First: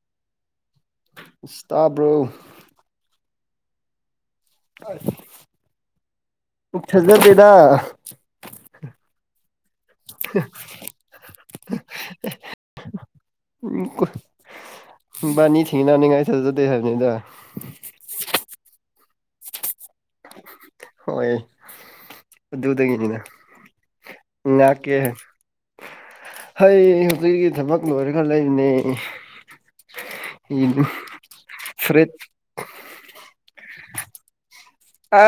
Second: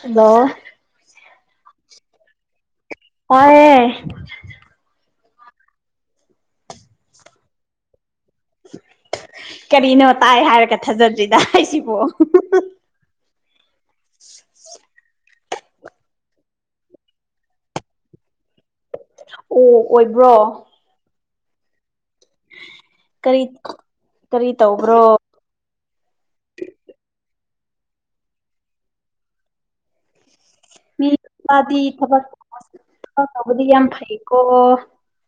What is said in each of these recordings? hello ꯏꯁꯇꯥꯕ꯭ꯔꯣ ꯑ ꯆꯗ ꯄꯩꯗꯥ ꯀꯔꯤꯅꯣ ꯇꯥꯏ ꯍꯥꯏꯔꯒ ꯊꯥꯖꯗ꯭ꯔꯤꯗ ꯑꯩꯁꯤꯕꯨ ꯎ ꯕꯥꯅꯤ ꯊꯤꯅꯅꯕꯅꯤꯉꯥꯏ ꯊꯥꯖꯖꯗꯦ ꯍꯥꯏꯕꯅꯤꯗ ꯑꯣ ꯑꯣꯏꯕ꯭ꯔꯣ ꯍꯣꯏ ꯑꯗꯨꯗꯒꯤꯅꯤꯅ ꯀꯔꯤ ꯀꯔꯤ ꯉꯅꯥ ꯀꯦ ꯇꯧꯕ꯭ꯔꯣ ꯍ ꯍꯧꯖꯤꯛꯀꯤ ꯊꯕꯛ ꯂꯣꯏꯔꯒ ꯂꯩꯔꯤꯅꯦ ꯃꯤꯄꯥꯗꯤ ꯊꯕꯛ ꯊꯕꯛ ꯇꯧꯕꯗꯤ ꯌꯥꯝ ꯐꯩꯀꯣ ꯑ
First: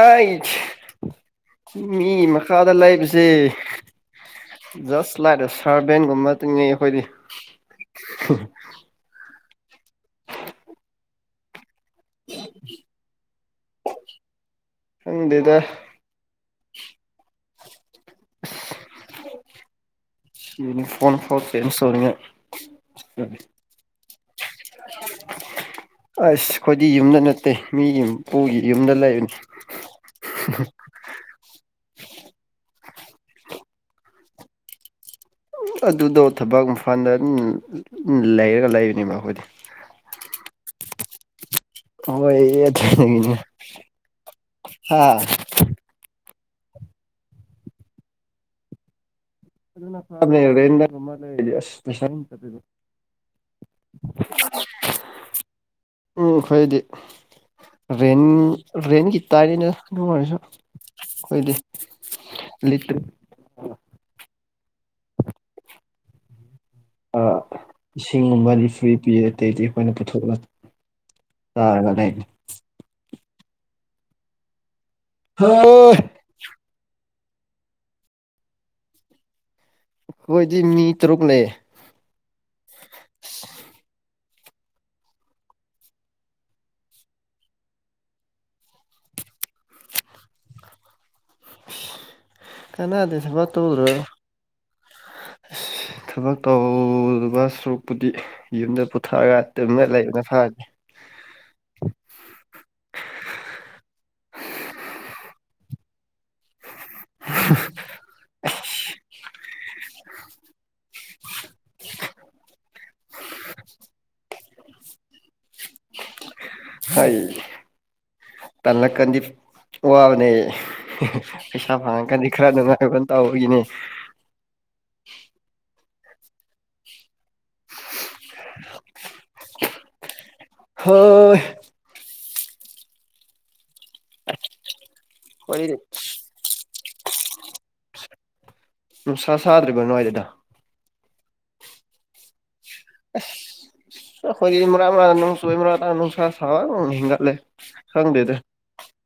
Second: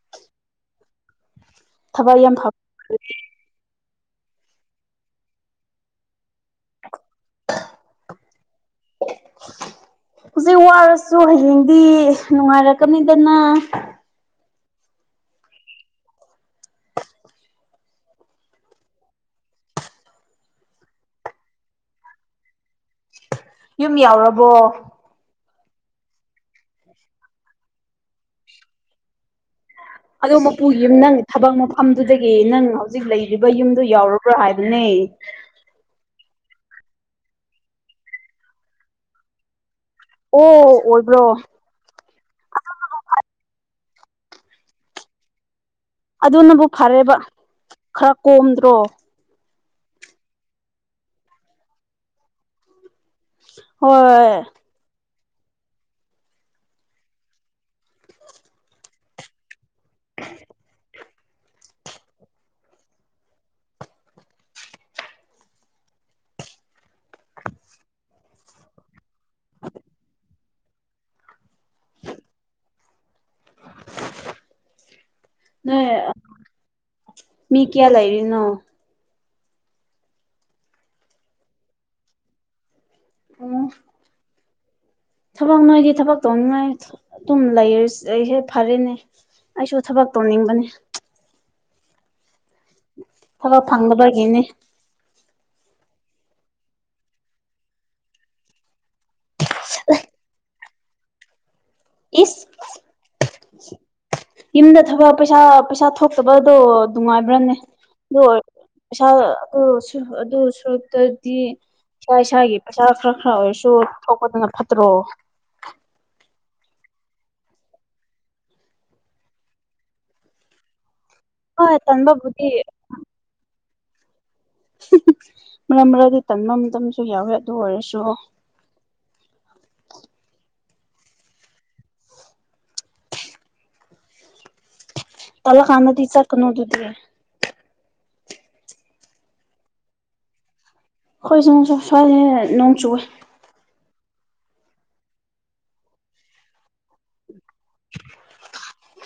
ꯃꯤ ꯊꯕꯛ ꯌꯥꯝ ꯐ ꯃꯈꯥꯗ ꯍꯧꯖꯤꯛ ꯂꯩꯕꯁꯦ ꯖꯁ ꯂꯥꯏꯛ ꯑꯦ ꯁꯔꯚꯦꯟꯒꯨꯝ ꯇꯤꯅꯩ ꯑꯩꯈꯣꯏꯗꯤ ꯍꯧꯖꯤꯛ ꯋꯥꯔꯁꯨ ꯍꯌꯦꯡꯗꯤ ꯅꯨꯡꯉꯥꯏꯔꯛꯀꯅꯤꯗꯅ [inaudible] ꯈꯪꯗꯦꯗ ꯌ ꯐꯅ ꯐꯇꯩꯅ ꯁꯔꯉ [inaudible] ꯌꯨꯝ ꯌꯥꯎꯔꯕꯣ ꯑꯁ ꯑꯩꯈꯣꯏꯗꯤ ꯌꯨꯝꯗ ꯅꯠꯇꯦ ꯃꯤꯒꯤꯄꯨꯒꯤ ꯌꯨꯝꯗ ꯂꯩꯔꯅꯤ ꯑꯗꯣ ꯃꯄꯨꯒꯤꯨꯝ ꯅꯪ ꯊꯕꯛ ꯃꯄ ꯃꯐꯝꯗꯨꯗꯒꯤ ꯅꯪ ꯍꯧꯖꯤꯛ ꯂꯩꯔꯤꯕ ꯌꯨꯝꯗꯨ ꯌꯥꯎꯔꯕ꯭ꯔꯥ ꯍꯥꯏꯕꯅꯦ ꯑꯗꯨꯗꯣ ꯊꯕꯛ ꯏꯝꯐꯥꯟꯜꯗ ꯂꯩꯔꯒ ꯂꯩꯕꯅꯦꯕ ꯑꯩꯈꯣꯏꯗꯤ ꯑꯣ ꯑꯣꯏꯕ꯭ꯔꯣ ꯍꯆꯅꯦ ꯍꯥꯥ ꯑꯗꯨꯅꯕꯨ ꯐꯔꯦꯕ ꯈꯔ ꯀꯣꯝꯗ꯭ꯔꯣ ꯑꯗꯨ ꯐꯔꯁꯁ ꯍꯣꯏ ꯎꯝ ꯑꯩꯈꯣꯏꯗꯤ ꯔꯦꯟ ꯔꯦꯟꯒꯤ ꯇꯥꯏꯔꯤꯅꯦ ꯑꯗꯨꯝ ꯑꯣꯏꯔꯁꯨ ꯑꯩꯈꯣꯏꯗꯤ ꯂꯤꯠꯇ ꯏꯁꯤꯡꯒꯨꯝꯕ ꯐꯔꯤ ꯄꯤ ꯑꯇꯩꯗꯤ ꯑꯩꯈꯣꯏꯅ ꯄꯨꯊꯣꯛꯂ ꯇꯅꯦ [inaudible] [unintelligible] ꯅꯣꯏ [inaudible] ꯃꯤ ꯀꯌꯥ ꯂꯩꯔꯤꯅꯣ ꯑꯩꯈꯣꯢꯗꯤ ꯃꯤ ꯇꯔꯨꯛ ꯂꯩ ꯎꯝ ꯊꯕꯛ ꯅꯣꯏꯗꯤ ꯊꯕꯛ ꯇꯧꯅꯤꯡꯉꯥꯏ ꯑꯗꯨꯝ ꯂꯩꯔ ꯑꯩꯁꯦ ꯐꯔꯦꯅꯦ ꯑꯩꯁꯨ ꯊꯕꯛ ꯇꯧꯅꯤꯡꯕꯅꯦ ꯀꯅꯥꯗꯦ ꯊꯕꯛ ꯇꯧꯔꯒꯥ ꯊꯕꯛ ꯇꯧꯗꯕ ꯁꯔꯨꯛꯄꯨꯗꯤ ꯌꯨꯝꯗ ꯄꯨꯊꯔꯒ ꯇꯨꯝꯃ ꯂꯩꯕꯅ ꯐꯅꯤ [unintelligible] ꯏꯁ ꯌꯨꯝꯗ ꯊꯕꯛ ꯄꯩꯁꯥ ꯄꯩꯁꯥ ꯊꯣꯛꯇꯕꯗꯣ ꯅꯨꯡꯉꯥꯏꯕ꯭ꯔꯥꯅꯦ ꯑꯗꯨ ꯑꯣꯏ ꯄꯩꯁꯥ ꯑꯗꯨ ꯑꯗꯨ ꯁꯨꯔꯛꯇ꯭ꯔꯗꯤ ꯏꯁꯥ ꯏꯁꯥꯒꯤ ꯄꯩꯁꯥ ꯈꯔ ꯈꯔ ꯑꯣꯏꯔꯁꯨ ꯊꯣꯛꯄꯗꯨꯅ ꯐꯠꯇ꯭ꯔꯣ [unintelligible] ꯐꯩ ꯇꯥꯟꯂꯛꯒꯅꯤ ꯋꯥꯕꯅꯦ ꯄꯩꯁꯥ ꯍꯣꯏ ꯐꯪꯉꯛ [inaudible] ꯒꯗꯤ ꯇꯟꯕꯕꯨꯗꯤ ꯈꯔ ꯅꯨꯡꯉꯥꯏꯕꯅ ꯇꯧꯕꯒꯤꯅꯦ ꯃꯔꯛ ꯃꯔꯛꯗꯤ ꯇꯥꯟꯕ ꯃꯇꯝ ꯃꯇꯝꯁꯨ ꯌꯥꯎꯋꯦ ꯑꯗꯨ ꯑꯣꯏꯔꯁꯨ ꯍꯣꯏ ꯑꯩꯈꯣꯏꯗꯤ ꯇꯥꯜꯂꯒꯥꯟꯗꯗꯤ ꯆꯠꯀꯅꯣꯗꯨꯗꯤ ꯅꯨꯡꯁꯥ ꯁꯥꯗ꯭ꯔꯤꯕ ꯅꯋꯥꯏꯗꯨꯗ [inaudible] ꯅꯣꯡ ꯆꯨ ꯑꯩꯈꯣꯏꯗꯤ ꯏ ꯃꯔꯥ ꯃꯔꯥꯡ ꯅꯨꯡ ꯆꯨꯏ ꯃꯔꯥ ꯅꯨꯡꯁꯥ ꯁꯥꯕꯨ ꯍꯦꯟꯒꯠꯂꯦ ꯈꯪꯗꯦꯗ [unintelligible]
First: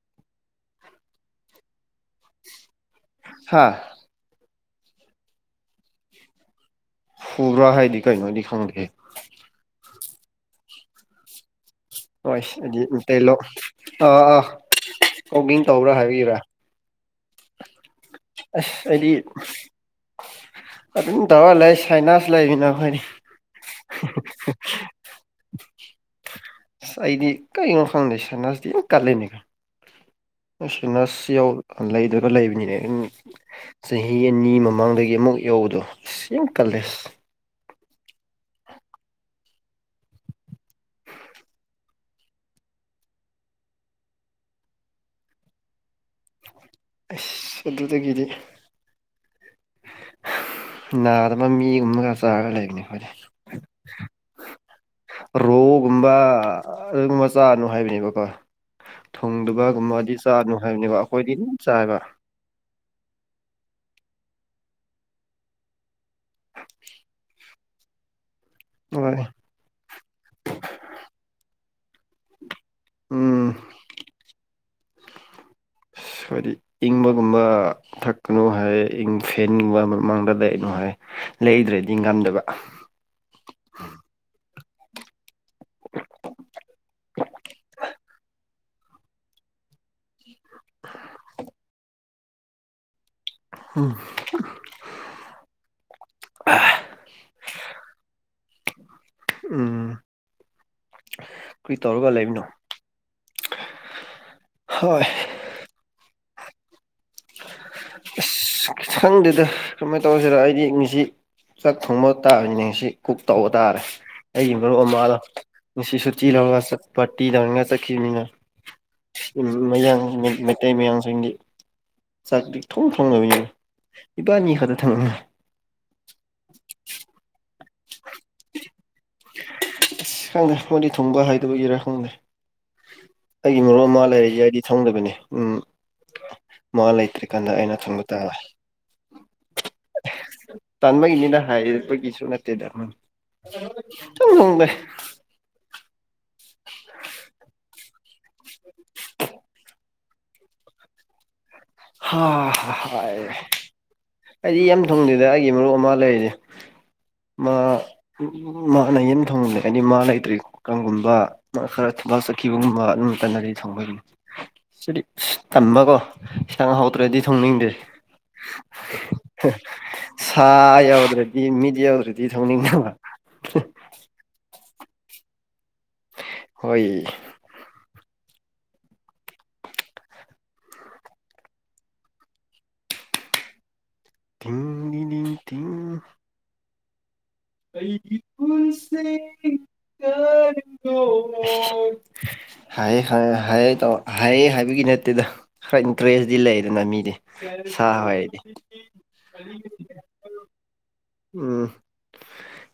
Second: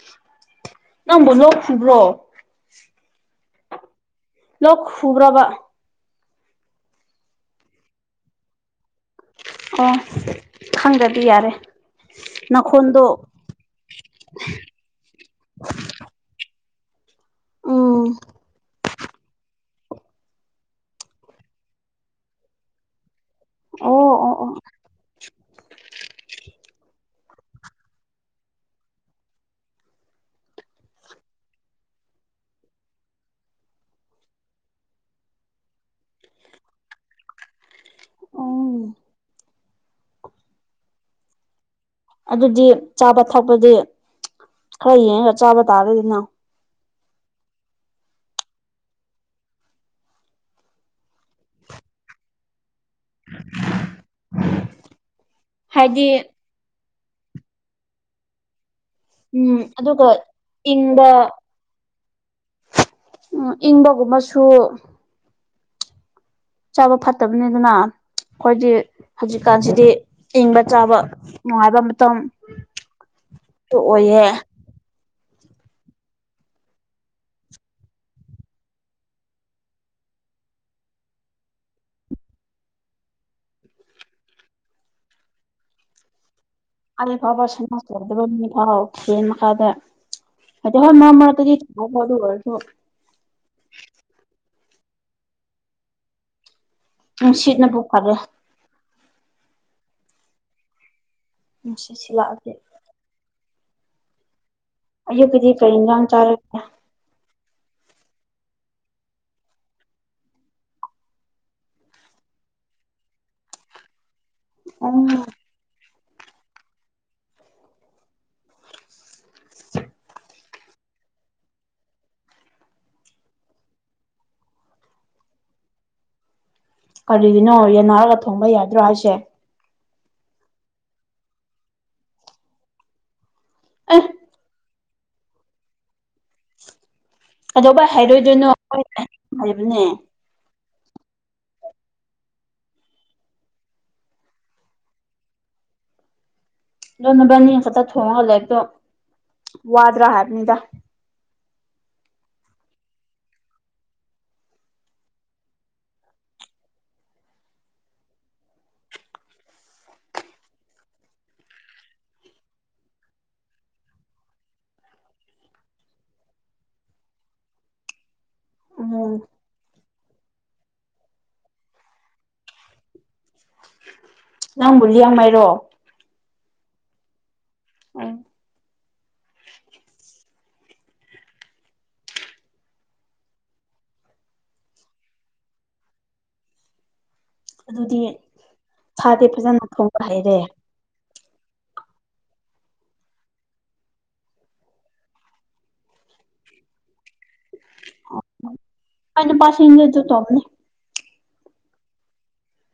ꯅꯪꯕꯨ ꯂꯣꯛꯈꯨꯕ꯭ꯔꯣ ꯍꯥꯥ ꯂꯣꯛ ꯈꯨꯕ꯭ꯔꯣꯕ ꯍꯨꯕ꯭ꯔꯥ ꯍꯥꯏꯗꯤ ꯀꯩꯅꯣꯗꯤ ꯈꯪꯗꯦ ꯑꯣ ꯈꯪꯗꯗꯤ ꯌꯥꯔꯦ ꯍꯣꯏ ꯍꯥꯏꯗꯤ ꯅꯈꯣꯟꯗꯣ ꯑꯥ ꯑꯥ ꯑꯣꯀꯤꯡ ꯇꯧꯕ꯭ꯔꯥ ꯍꯥꯏꯕꯤꯕ꯭ꯔꯥ [inaudible] ꯎꯝ ꯑꯁ ꯍꯥꯏꯗꯤ ꯑꯗꯨꯝ ꯇꯋꯥꯏ ꯂꯩ ꯁꯥꯏꯅꯥꯁꯨ ꯂꯩꯃꯤꯅ ꯑꯩꯈꯣꯏꯅꯤ ꯑꯣ ꯑꯣ ꯑꯣ ꯑꯩꯗꯤ ꯀꯩ ꯑꯣ ꯈꯪꯗ ꯁ ꯅꯁꯇ ꯀꯂꯅꯦꯀ ꯑꯁ ꯅꯁ ꯂꯩꯗꯨꯒ ꯂꯩꯕꯅꯤꯅꯦ ꯆꯍꯤ ꯑꯅꯤ ꯃꯃꯥꯡꯗꯒꯤ ꯑꯃꯨꯛ ꯌꯧ ꯍ ꯁꯤ ꯀꯂꯦꯁ ꯎꯝ ꯑꯗꯨꯗꯤ ꯆꯥꯕ ꯊꯛꯄꯗꯤ ꯈꯔ ꯌꯦꯡꯉꯒ ꯆꯥꯕ ꯇꯔꯦꯗꯅ ꯑꯁ ꯑꯗꯨꯗꯒꯤꯗꯤ ꯅꯥꯗꯕ ꯃꯒꯨꯝ [inaudible] ꯎꯃꯒ ꯆꯒ ꯂꯩꯒꯅꯤ ꯐꯔꯦ ꯍꯥꯏꯗꯤ ꯔꯣꯒꯨꯝꯕ ꯑꯗꯨꯒꯨꯝ ꯃꯆꯥꯅꯨ ꯍꯥꯏꯕꯅꯦꯕꯀꯣ ꯎꯝ ꯑꯗꯨꯒ ꯊꯨꯡꯗꯕꯒꯨꯝꯕꯗꯤ ꯆꯥꯅꯨ ꯍꯥꯏꯕꯅꯦꯕ ꯏꯪꯕ ꯑꯩꯈꯣꯏꯗꯤ ꯑꯗꯨꯝ ꯆꯥꯏꯕ ꯎꯝ ꯏꯪꯕꯒꯨꯝꯕꯁꯨ ꯆꯥꯕ ꯐꯠꯇꯕꯅꯤꯅ ꯑꯩꯈꯣꯏꯗꯤ ꯍꯣꯏ ꯍꯧꯖꯤꯛꯀꯥꯟꯁꯤꯗꯤ ꯏꯪꯕ ꯆꯥꯕ ꯅꯨꯡꯉꯥꯏꯕ ꯃꯇꯝ ꯎꯝ ꯇ ꯑꯣꯏꯍꯦ [unintelligible] ꯍꯥꯏꯗꯤ ꯏꯪꯕꯒꯨꯝꯕ ꯊꯛꯀꯅꯨ ꯍꯥꯏ ꯏꯪ ꯐꯦꯟꯒꯨꯝꯕ ꯃꯃꯥꯡꯗ ꯂꯩꯏꯩꯅꯣ ꯍꯥꯏ ꯂꯩꯗ꯭ꯔꯗꯤ ꯉꯝꯗꯕ ꯑꯦ ꯄꯕꯥ ꯁꯃꯇꯔꯗꯕ ꯊꯥꯎ ꯈ ꯃꯈ ꯀꯥꯗ ꯑ ꯃ ꯃꯔꯔꯗꯤ ꯊ ꯐꯗ ꯑꯣꯏꯔꯁꯨ ꯎꯝ ꯎꯝ ꯁꯤꯠꯅꯕꯨꯣ ꯈꯦ ꯎꯝ ꯀꯔꯤ ꯃꯁꯦ ꯇꯧꯔꯒ ꯂꯩꯕꯅꯣ ꯆꯂꯥꯛꯒ ꯍꯣꯏ ꯑꯌꯨꯛꯀꯤꯗꯤ ꯀꯔꯤ ꯏꯒꯥꯡ ꯆꯥꯔꯒꯦ ꯑꯁ ꯈꯤꯊꯪꯗꯨꯗ ꯀꯃꯥꯏꯅ ꯇꯧꯔꯁꯤꯔ ꯑꯩꯗꯤ ꯉꯁꯤ ꯆꯥꯛ ꯊꯣꯡꯕ ꯇꯥꯕꯅꯤꯅꯦꯁꯤ ꯀꯛ ꯇꯧꯕ ꯇꯥꯔꯦ ꯑꯩꯒꯤ ꯃꯔꯨꯞ ꯎꯝ ꯑꯃꯅꯣ ꯉꯁꯤꯁꯨ ꯆ ꯂ ꯄꯇꯤ ꯂꯅꯤꯡ ꯆ ꯃꯌꯥꯡ ꯃꯩꯇꯩ ꯃꯌꯥꯡꯁꯤꯡꯒꯤ ꯆ ꯊꯣꯡ ꯊꯉ ꯏꯕꯥꯥꯅꯤ ꯈꯗ ꯊꯥꯡꯅꯅ ꯀꯔꯤꯒꯤꯅꯣ ꯌꯥꯟꯅꯔꯒ ꯊꯣꯡꯕ ꯌꯥꯗ꯭ꯔꯣ ꯍꯥꯏꯁꯦ ꯑꯁ ꯈꯪꯗꯦ ꯃꯗꯤ ꯊꯨꯡꯕ ꯍꯥꯏꯗꯕꯒꯤꯔꯥ ꯈꯪꯗꯦ ꯑꯩꯒꯤ ꯃꯔꯨꯞ ꯑꯦ ꯑꯃ ꯂꯩꯔꯤ ꯍꯥꯏꯗꯤ ꯁꯪꯗꯕꯅꯤ ꯎꯝ ꯃꯥ ꯂꯩꯇ꯭ꯔꯦ ꯀꯩꯗꯧꯕꯩ ꯍꯥꯏꯔꯣꯏꯗꯣꯏꯅꯣ ꯍꯥꯏꯕꯅꯦ ꯇꯥꯟꯕꯒꯤꯅꯤꯅ ꯍꯥꯏꯔꯄꯒꯤꯁꯨ ꯅꯠꯇꯦꯗ ꯂꯕꯅꯤ ꯊꯣꯡꯍꯜꯂꯦꯛꯇꯣ ꯋꯥꯗ꯭ꯔꯥ ꯍꯥꯏꯕꯅꯤꯗ ꯍꯥ ꯍ ꯑꯩꯗꯤ ꯌꯥꯝꯊꯨꯝꯁꯤꯗ ꯑꯩꯒꯤ ꯃꯔꯨꯞ ꯑꯃ ꯂꯩꯔꯤꯁꯦ ꯃꯥꯅ ꯌꯟ ꯊꯣꯡꯅꯤꯡꯗ ꯍꯥꯏꯗꯤ ꯃꯥ ꯂꯩꯇ꯭ꯔꯤ ꯀꯥꯡꯒꯨꯝꯕ ꯃꯥ ꯈꯔ ꯥꯛ ꯆꯠꯈꯤꯕꯒꯨꯝꯕ ꯑꯗꯨꯝ ꯇꯅꯔꯤ ꯊꯣꯡꯕꯒꯤ ꯁꯤꯗꯤ ꯇꯝꯃꯀꯣ ꯈꯤꯇꯪ ꯍꯧꯥꯎꯗ꯭ꯔꯗꯤ ꯊꯣꯡꯅꯤꯡꯗꯦ ꯎꯝ ꯁꯥ ꯌꯥꯎꯗ꯭ꯔꯗꯤ ꯃꯤꯗꯤ ꯌꯥꯎꯗ꯭ꯔꯗꯤ ꯊꯧꯅꯤꯡꯕ ꯅꯪꯕꯨꯜꯂꯤ ꯌꯥꯝꯃꯥꯏꯔꯣ ꯍꯣꯏ ꯑ ꯊ ꯊ ꯀꯩ ꯑꯗꯨꯗꯤ ꯁꯥꯗꯤ ꯀꯜꯁꯤꯡ ꯐꯖꯅ ꯊꯣꯡꯕ ꯍꯩꯔꯦ ꯀꯒꯣ ꯑꯣ ꯍꯥꯏꯑ ꯍꯥꯏ ꯍꯥꯏꯑ ꯇꯧ ꯍꯥꯏꯑ ꯍꯥꯏꯕꯒꯤ ꯅꯠꯇꯦꯗ ꯈꯔ ꯏꯟꯇꯔꯦꯁꯇꯤ ꯂꯩꯗꯅ ꯃꯤꯗꯤ ꯁ ꯍꯗꯤ ꯑꯩ ꯅꯨꯄꯥꯁꯤꯡꯗꯤ ꯑꯗꯨ ꯇꯧꯕꯅꯤ ꯎꯝ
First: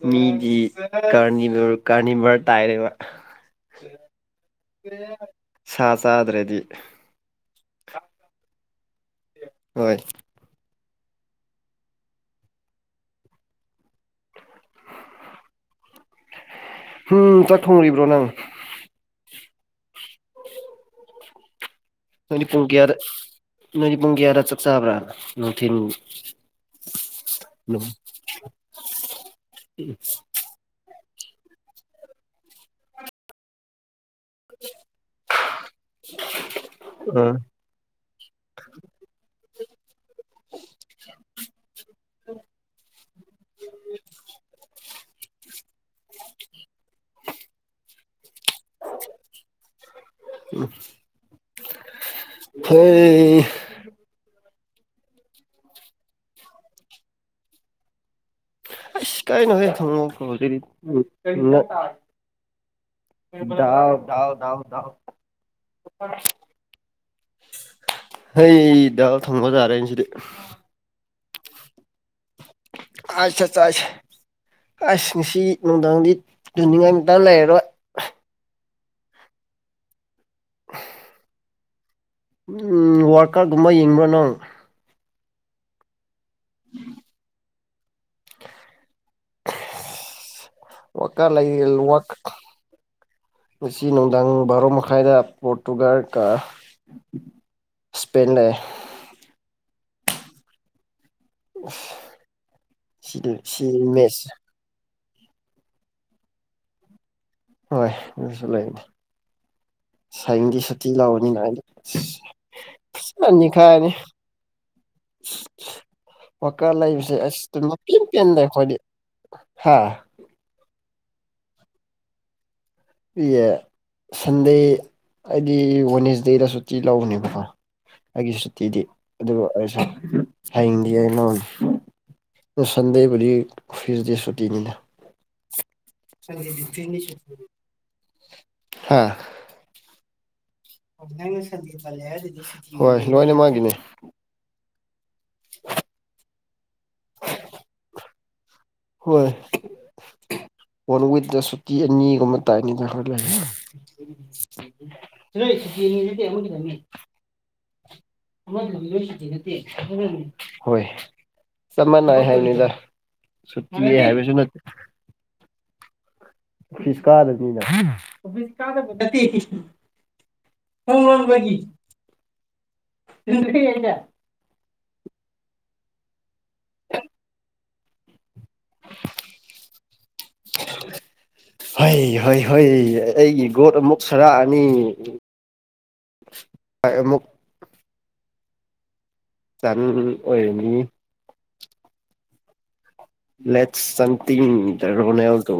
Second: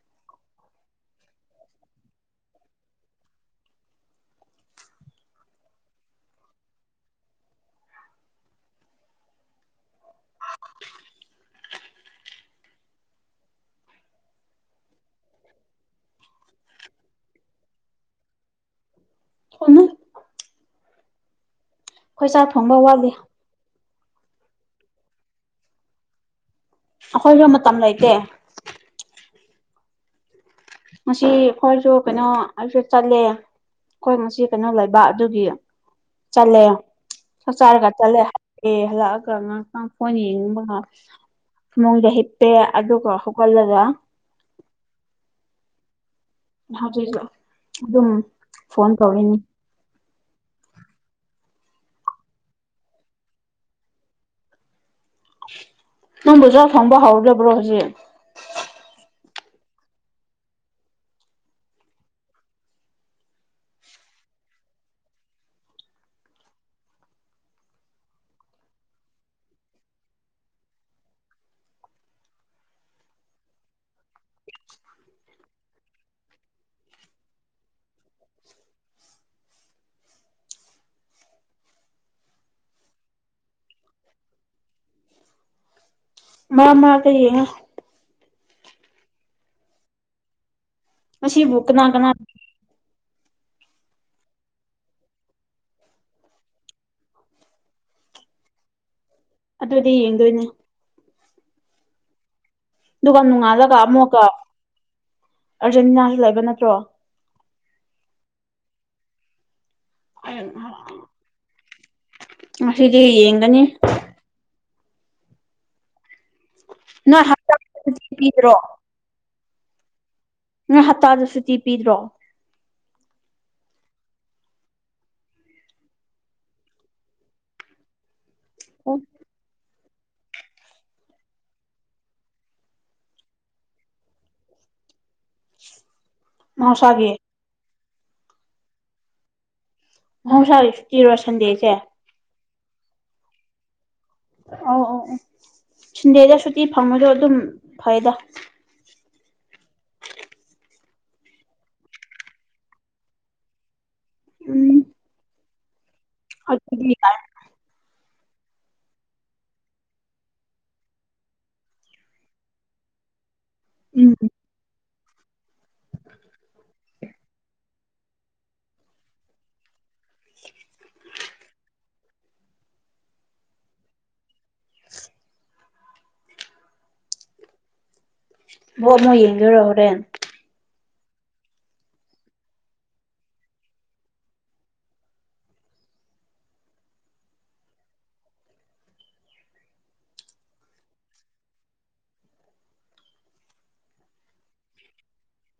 ꯃꯤꯗꯤ ꯀꯔꯅꯤ ꯀꯔꯅꯤ ꯃꯔ ꯇꯥꯏꯔꯦꯕ ꯁꯥ ꯆꯥꯗ꯭ꯔꯦꯗꯤ ꯍꯣꯏ ꯎꯝ ꯆꯥꯛ ꯊꯣꯡꯉꯨꯔꯤꯕ꯭ꯔꯣ ꯅꯪ ꯊꯣꯡꯅꯤ [unintelligible] ꯑꯩꯈꯣꯏ ꯅꯅꯤ ꯆꯥꯛ ꯄꯨꯡ ꯊꯣꯡꯕ ꯀꯌꯥꯗ ꯋꯥꯠꯂꯤ ꯅꯣꯏꯅꯤꯠ ꯄꯨꯡ ꯀꯌꯥꯗ ꯆꯥꯛ ꯆꯥꯕ꯭ꯔꯥ ꯅꯨꯡꯊꯤ ꯑꯩꯈꯣꯏꯁꯨ ꯃꯇꯝ ꯂꯩꯇꯦ ꯎꯝ ꯉ ꯑꯩꯈꯣꯏꯁꯨ ꯀꯩꯅꯣ ꯑꯩꯁꯨ ꯆꯠꯂꯦ ꯍꯣꯏ ꯃꯁꯤ ꯀꯩꯅꯣ ꯂꯩꯕ ꯑꯗꯨꯒꯤ ꯆꯠꯂꯦ ꯑꯥ ꯆꯥꯛ ꯆꯥꯔꯒ ꯆꯠꯂꯦ ꯍꯂꯛꯑꯦ ꯍꯜꯂꯛꯑꯒ ꯑꯥꯡ ꯍꯣꯏ ꯌꯦꯡꯅꯤꯡꯕ ꯊꯃꯣꯏꯗ ꯍꯤꯞꯄꯦ ꯑꯗꯨꯒ ꯍꯧꯒꯠꯂꯒ [unintelligible] ꯍꯧꯖꯤꯛ ꯑꯗꯨꯝ ꯐꯣꯟ ꯇꯧꯔꯤꯅꯤ ꯍꯣꯏ ꯅꯪꯕꯨꯕꯖꯥ ꯐꯪꯕ ꯍꯧꯥꯎꯗꯕ꯭ꯔꯣ ꯍꯧꯖꯤꯛ ꯁꯤ ꯀꯥꯏꯅ ꯍ ꯊꯪꯉ ꯐꯗꯤ ꯎ ꯗꯥꯑꯣ ꯌꯥꯗꯥꯎ ꯌꯥꯗꯥꯎꯗꯥꯎ ꯍꯗ ꯊꯪꯕꯖꯥꯔꯦꯅꯦꯁꯤꯗꯤ ꯑꯁꯠ ꯆꯁ ꯑꯁꯤꯡꯁꯤ ꯅꯨꯡꯊꯪꯗꯤ ꯇꯨꯅꯤꯡꯉꯥꯏꯇ ꯂꯩꯔꯔꯣꯏ [unintelligible] ꯋꯥꯔꯀꯔꯒꯨꯝꯕ ꯌꯦꯡꯕ꯭ꯔꯣ ꯅꯪ ꯃꯥ ꯃꯥ ꯀꯩꯦ ꯋꯥꯀꯥ ꯂ ꯉꯁꯤꯕꯨ ꯀꯅꯥ ꯋꯥ ꯀꯅꯥ ꯉꯁꯤ ꯅꯨꯡꯗꯥꯡ ꯕꯥꯔꯣ ꯃꯈꯥꯏꯗ ꯄꯣꯔꯇꯨꯒꯜꯀ ꯁꯄꯦꯟꯦ ꯑꯗꯨꯑꯣꯗꯤ ꯌꯦꯡꯗꯣꯏꯅꯦ ꯎ ꯑꯗꯨꯒ ꯅꯣꯡꯉꯥꯜꯂꯒ ꯑꯃꯨꯛꯀ ꯑꯔꯖꯦꯟꯇꯤꯅꯥꯁꯨ ꯂꯩꯕ ꯅꯠꯇ꯭ꯔꯣ ꯍꯣꯏ ꯑꯗꯨꯁꯨ ꯂꯩꯅꯤ ꯁꯌꯦꯡꯗꯤ ꯁꯨꯇꯤ ꯂꯥꯛꯑꯣꯅꯤꯅ ꯍꯥꯏꯗ ꯑꯁꯤꯗꯤ ꯌꯦꯡꯒꯅꯤ ꯋꯥꯀꯥ ꯂꯩꯕꯁꯦ ꯅꯣꯏ ꯑꯁ ꯀꯦꯟ ꯍꯞꯇꯥꯗ ꯁꯨꯇꯤ ꯀꯦꯟ ꯂꯩ ꯄꯤꯗ꯭ꯔꯣ ꯑꯩꯈꯣꯏꯗꯤ ꯍꯥꯥ ꯅꯪ ꯍꯞꯇꯥꯗ ꯁꯨꯇꯤ ꯄꯤꯗ꯭ꯔꯣ ꯏꯦ ꯁꯟꯗꯦ ꯍꯥꯏꯗꯤ ꯋꯅꯦꯦꯁꯗꯦꯗ ꯁꯨꯇꯤ ꯂꯧꯕꯅꯦꯕꯀꯣ ꯑꯩꯒꯤ ꯁꯨꯇꯤꯗꯤ ꯑꯗꯨꯕꯨ ꯑꯩꯁꯨ ꯍꯌꯦꯡꯗꯤ ꯑ ꯂꯧꯅꯤ ꯁꯟꯗꯦ ꯋꯥꯔꯤ ꯐꯤꯁꯗꯤ ꯁꯨꯇꯤꯅꯤꯅ ꯃꯍꯧꯁꯥꯒꯤ ꯍꯥꯥ ꯃꯍꯧꯁꯥꯒꯤ ꯁꯨꯇꯤꯔꯣ ꯁꯟꯗꯦꯁꯦ ꯍꯣꯏ ꯂꯅꯦ ꯃꯥꯒꯤꯅꯦ ꯑ ꯑ ꯑꯣ ꯁꯟꯗꯦꯗ ꯁꯨꯇꯤ ꯐꯪꯉꯗꯣ ꯑꯗꯨꯝ ꯐꯩꯗ ꯍꯣꯏ ꯋꯥꯟ ꯋꯤꯛꯇ ꯁꯨꯇꯤ ꯑꯅꯤꯒꯨꯝꯕ ꯇꯥꯏꯅꯤꯗ ꯈꯔ ꯎꯝ ꯂꯩ ꯗꯤꯅꯤ ꯊ ꯑꯗꯨꯗꯤ ꯍꯣꯏ ꯆꯃꯅꯅꯥ ꯍꯥꯏꯅꯤꯗ ꯎꯝ ꯍꯥꯏꯕꯁꯨ ꯅꯠꯇ ꯐꯤꯁꯀꯥꯗ ꯍꯒꯤ [unintelligible] ꯕꯥꯜꯂ ꯌꯦꯡꯗꯣꯏꯔꯣ ꯍꯣꯔꯦꯟ ꯍꯣꯏ ꯍꯣꯏ ꯍꯣꯏ ꯑꯩꯒꯤ ꯒꯣꯠ ꯑꯃꯨꯛ ꯁꯔꯛꯑꯅꯤ ꯑꯃꯨꯛ ꯆꯟ ꯑꯣꯏꯔꯅꯤ ꯂꯦꯠ ꯁꯟꯇ ꯔꯣꯅꯥꯜꯗꯣ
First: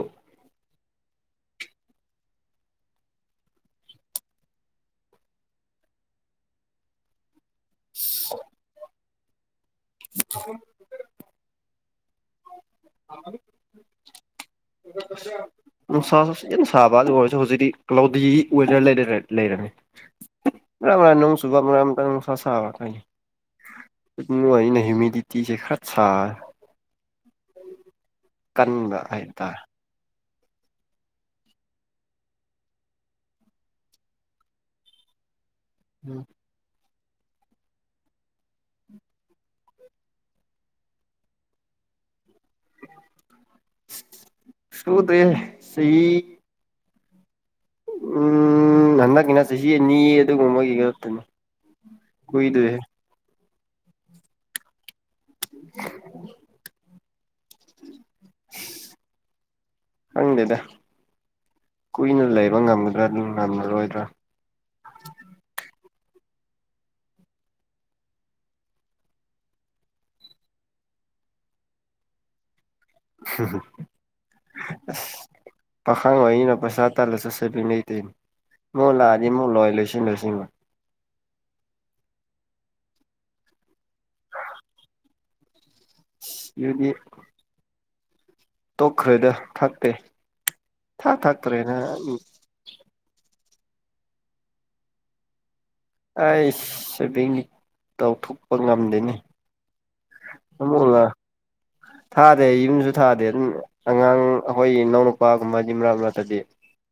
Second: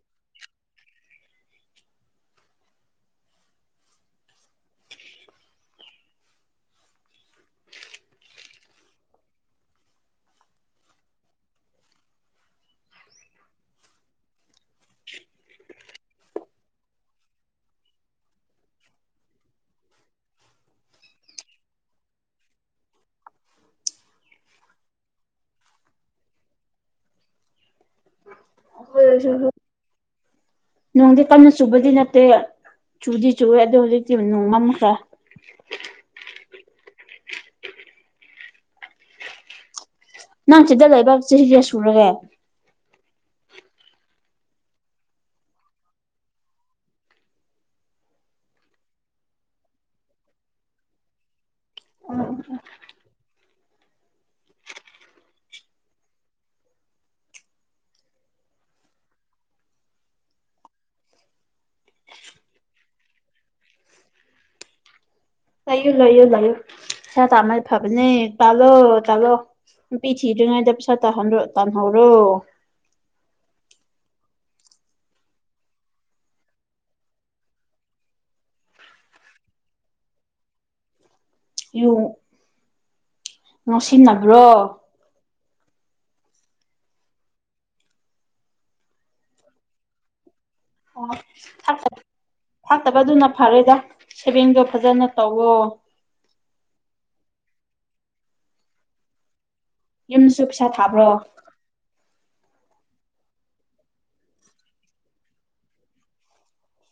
[unintelligible] [unintelligible] ꯑ ꯅꯨꯡꯁꯥꯁꯨ ꯌꯥꯝꯅ ꯁꯥꯕ ꯑꯗꯨ ꯑꯣꯏꯔꯁꯨ ꯍꯧꯖꯤꯛꯇꯤ ꯀ꯭ꯂꯥꯎꯗꯤꯒꯤ ꯋꯦꯗꯔ ꯂꯩꯔꯅꯤ ꯅ ꯁꯨꯒ ꯁꯁ ꯀꯥꯏ ꯏ ꯑꯩꯅ ꯍ꯭ꯨꯃꯤꯗꯤꯇꯤ ꯈꯠ ꯁꯥ ꯀꯟꯕ ꯍꯥꯏꯇꯥꯔꯦ ꯅꯣꯡꯗꯤ ꯀꯟꯅ ꯁꯨꯕꯗꯤ ꯅꯠꯇꯦ ꯆꯨꯗꯤ ꯆꯨꯏꯦ ꯑꯗꯨꯗ ꯍꯧꯖꯤꯛꯇꯤ ꯅꯣꯡꯃꯝꯈꯔ ꯎꯝ ꯅꯪ ꯁꯤꯗ ꯂꯩꯕ ꯆꯍꯤ ꯀꯌꯥ ꯁꯨꯔꯒꯦ ꯁꯨꯇꯤꯌꯦ ꯁꯤ ꯎꯝ ꯍꯟꯗꯛꯀꯤꯅ ꯆꯁꯤ ꯑꯅꯤ ꯑꯗꯨꯒꯨꯝꯕꯒꯤ ꯉꯥꯛꯇꯥꯅꯤ ꯀꯨꯢꯗꯦ [unintelligible] ꯈꯡꯗꯦꯗ ꯀꯨꯏꯅ ꯂꯩꯕ ꯉꯝꯒꯗ꯭ꯔꯥ ꯑꯗꯨ ꯉꯝꯂꯔꯣꯏꯗ꯭ꯔꯥ ꯂꯩꯥꯌꯨ ꯂꯩꯌꯨ ꯂꯩꯌꯨ ꯄꯩꯁꯥ ꯇꯟꯕꯗꯤ ꯐꯕꯅꯦ ꯇꯂꯣ ꯇꯂꯣ ꯅꯨꯄꯤ ꯊꯤꯗ꯭ꯔꯤꯉꯩꯗ ꯄꯩꯁꯥ ꯇꯥꯟꯍꯟ ꯇꯥꯟꯍꯧꯔꯣ ꯑꯁ ꯄꯥꯈꯥꯡ ꯑꯣꯏꯅ ꯄꯩꯁꯥ ꯇꯜꯂ ꯆꯠꯁꯦꯕꯤ ꯂꯩꯇꯦ ꯃꯣꯏ ꯂꯑ ꯂꯣꯏ ꯏ ꯂꯁꯤ ꯅꯁꯤ ꯌꯨ ꯅꯨꯡꯁꯤꯟꯅꯕ꯭ꯔꯣ ꯌꯗꯤ ꯇꯣꯛꯈ꯭ꯔꯦꯗ ꯊꯛꯇꯦ ꯊꯥꯛ ꯑꯣ ꯊꯥꯛꯇ꯭ꯔꯦꯅ ꯊꯥꯛꯇꯕꯗꯨꯅ ꯐꯔꯦꯗ ꯁꯦꯚꯤꯡꯗꯣ ꯐꯖꯅ ꯇꯧꯋꯣ ꯑꯩ ꯁꯦꯚꯤꯡ ꯇꯧꯊꯣꯛꯄ ꯉꯝꯗꯦꯅꯦ ꯌꯨꯝꯗꯁꯨ ꯄꯩꯁꯥ ꯊꯥꯕ꯭ꯔꯣ ꯊꯥꯗꯦ ꯌꯨꯝꯖꯨ ꯊꯥꯗꯦ ꯑꯗꯨꯝ ꯑꯉꯥꯡ ꯑꯩꯈꯣꯏ ꯏꯅꯥꯎꯅꯨꯄꯥꯒꯨꯝꯕꯗꯤ ꯃꯔꯛ ꯃꯔꯛꯇꯗꯤ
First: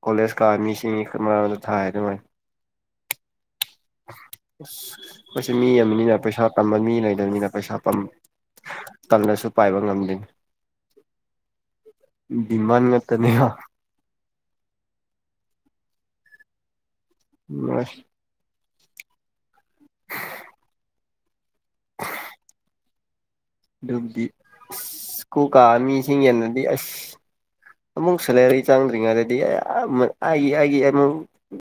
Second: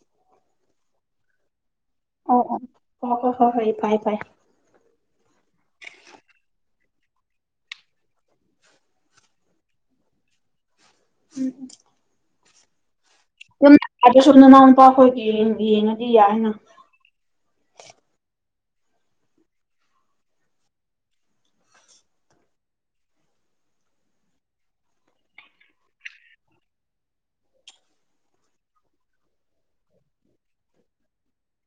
ꯀꯣꯂꯦꯖ ꯀꯥ ꯃꯤꯁꯤꯡ ꯃꯔꯝꯗ ꯊꯥꯏ ꯑꯗꯨꯃꯥꯏ ꯑꯣ ꯑꯣ ꯑꯣ ꯍꯣꯏ ꯍꯣꯏ ꯍꯣꯏ ꯐꯥꯏ ꯐꯥꯏ ꯄ ꯃꯤ ꯑꯃꯅꯤꯅꯥ ꯄꯩꯁꯥ ꯇꯝꯕ ꯃꯤ ꯂꯩꯗꯕꯅꯤꯅ ꯄꯩꯁꯥ ꯇꯝꯗꯁꯨ ꯄꯥꯏꯕ ꯉꯝꯗꯦ ꯎꯝ ꯗꯦꯃꯟꯗ ꯌꯨꯝꯒꯤ ꯌꯦꯡꯗꯔ꯭ꯁꯨ ꯅꯅꯥꯎꯅꯨꯄꯥ ꯍꯣꯏꯒꯤ ꯌꯦꯡꯉꯗꯤ ꯌꯥꯏꯅ ꯅꯪ ꯑꯁ [unintelligible] ꯑꯗꯨꯗꯤ ꯑ ꯀꯨꯀꯥ ꯃꯤꯁꯤꯡ ꯌꯦꯗꯗꯤ ꯑꯁ ꯑꯃꯨꯛ ꯁꯦꯂꯔꯤ ꯆꯪꯗ꯭ꯔꯤꯉꯩꯗꯗꯤ ꯑꯩꯒꯤ ꯑꯩꯒꯤ ꯑꯃꯃꯨꯛ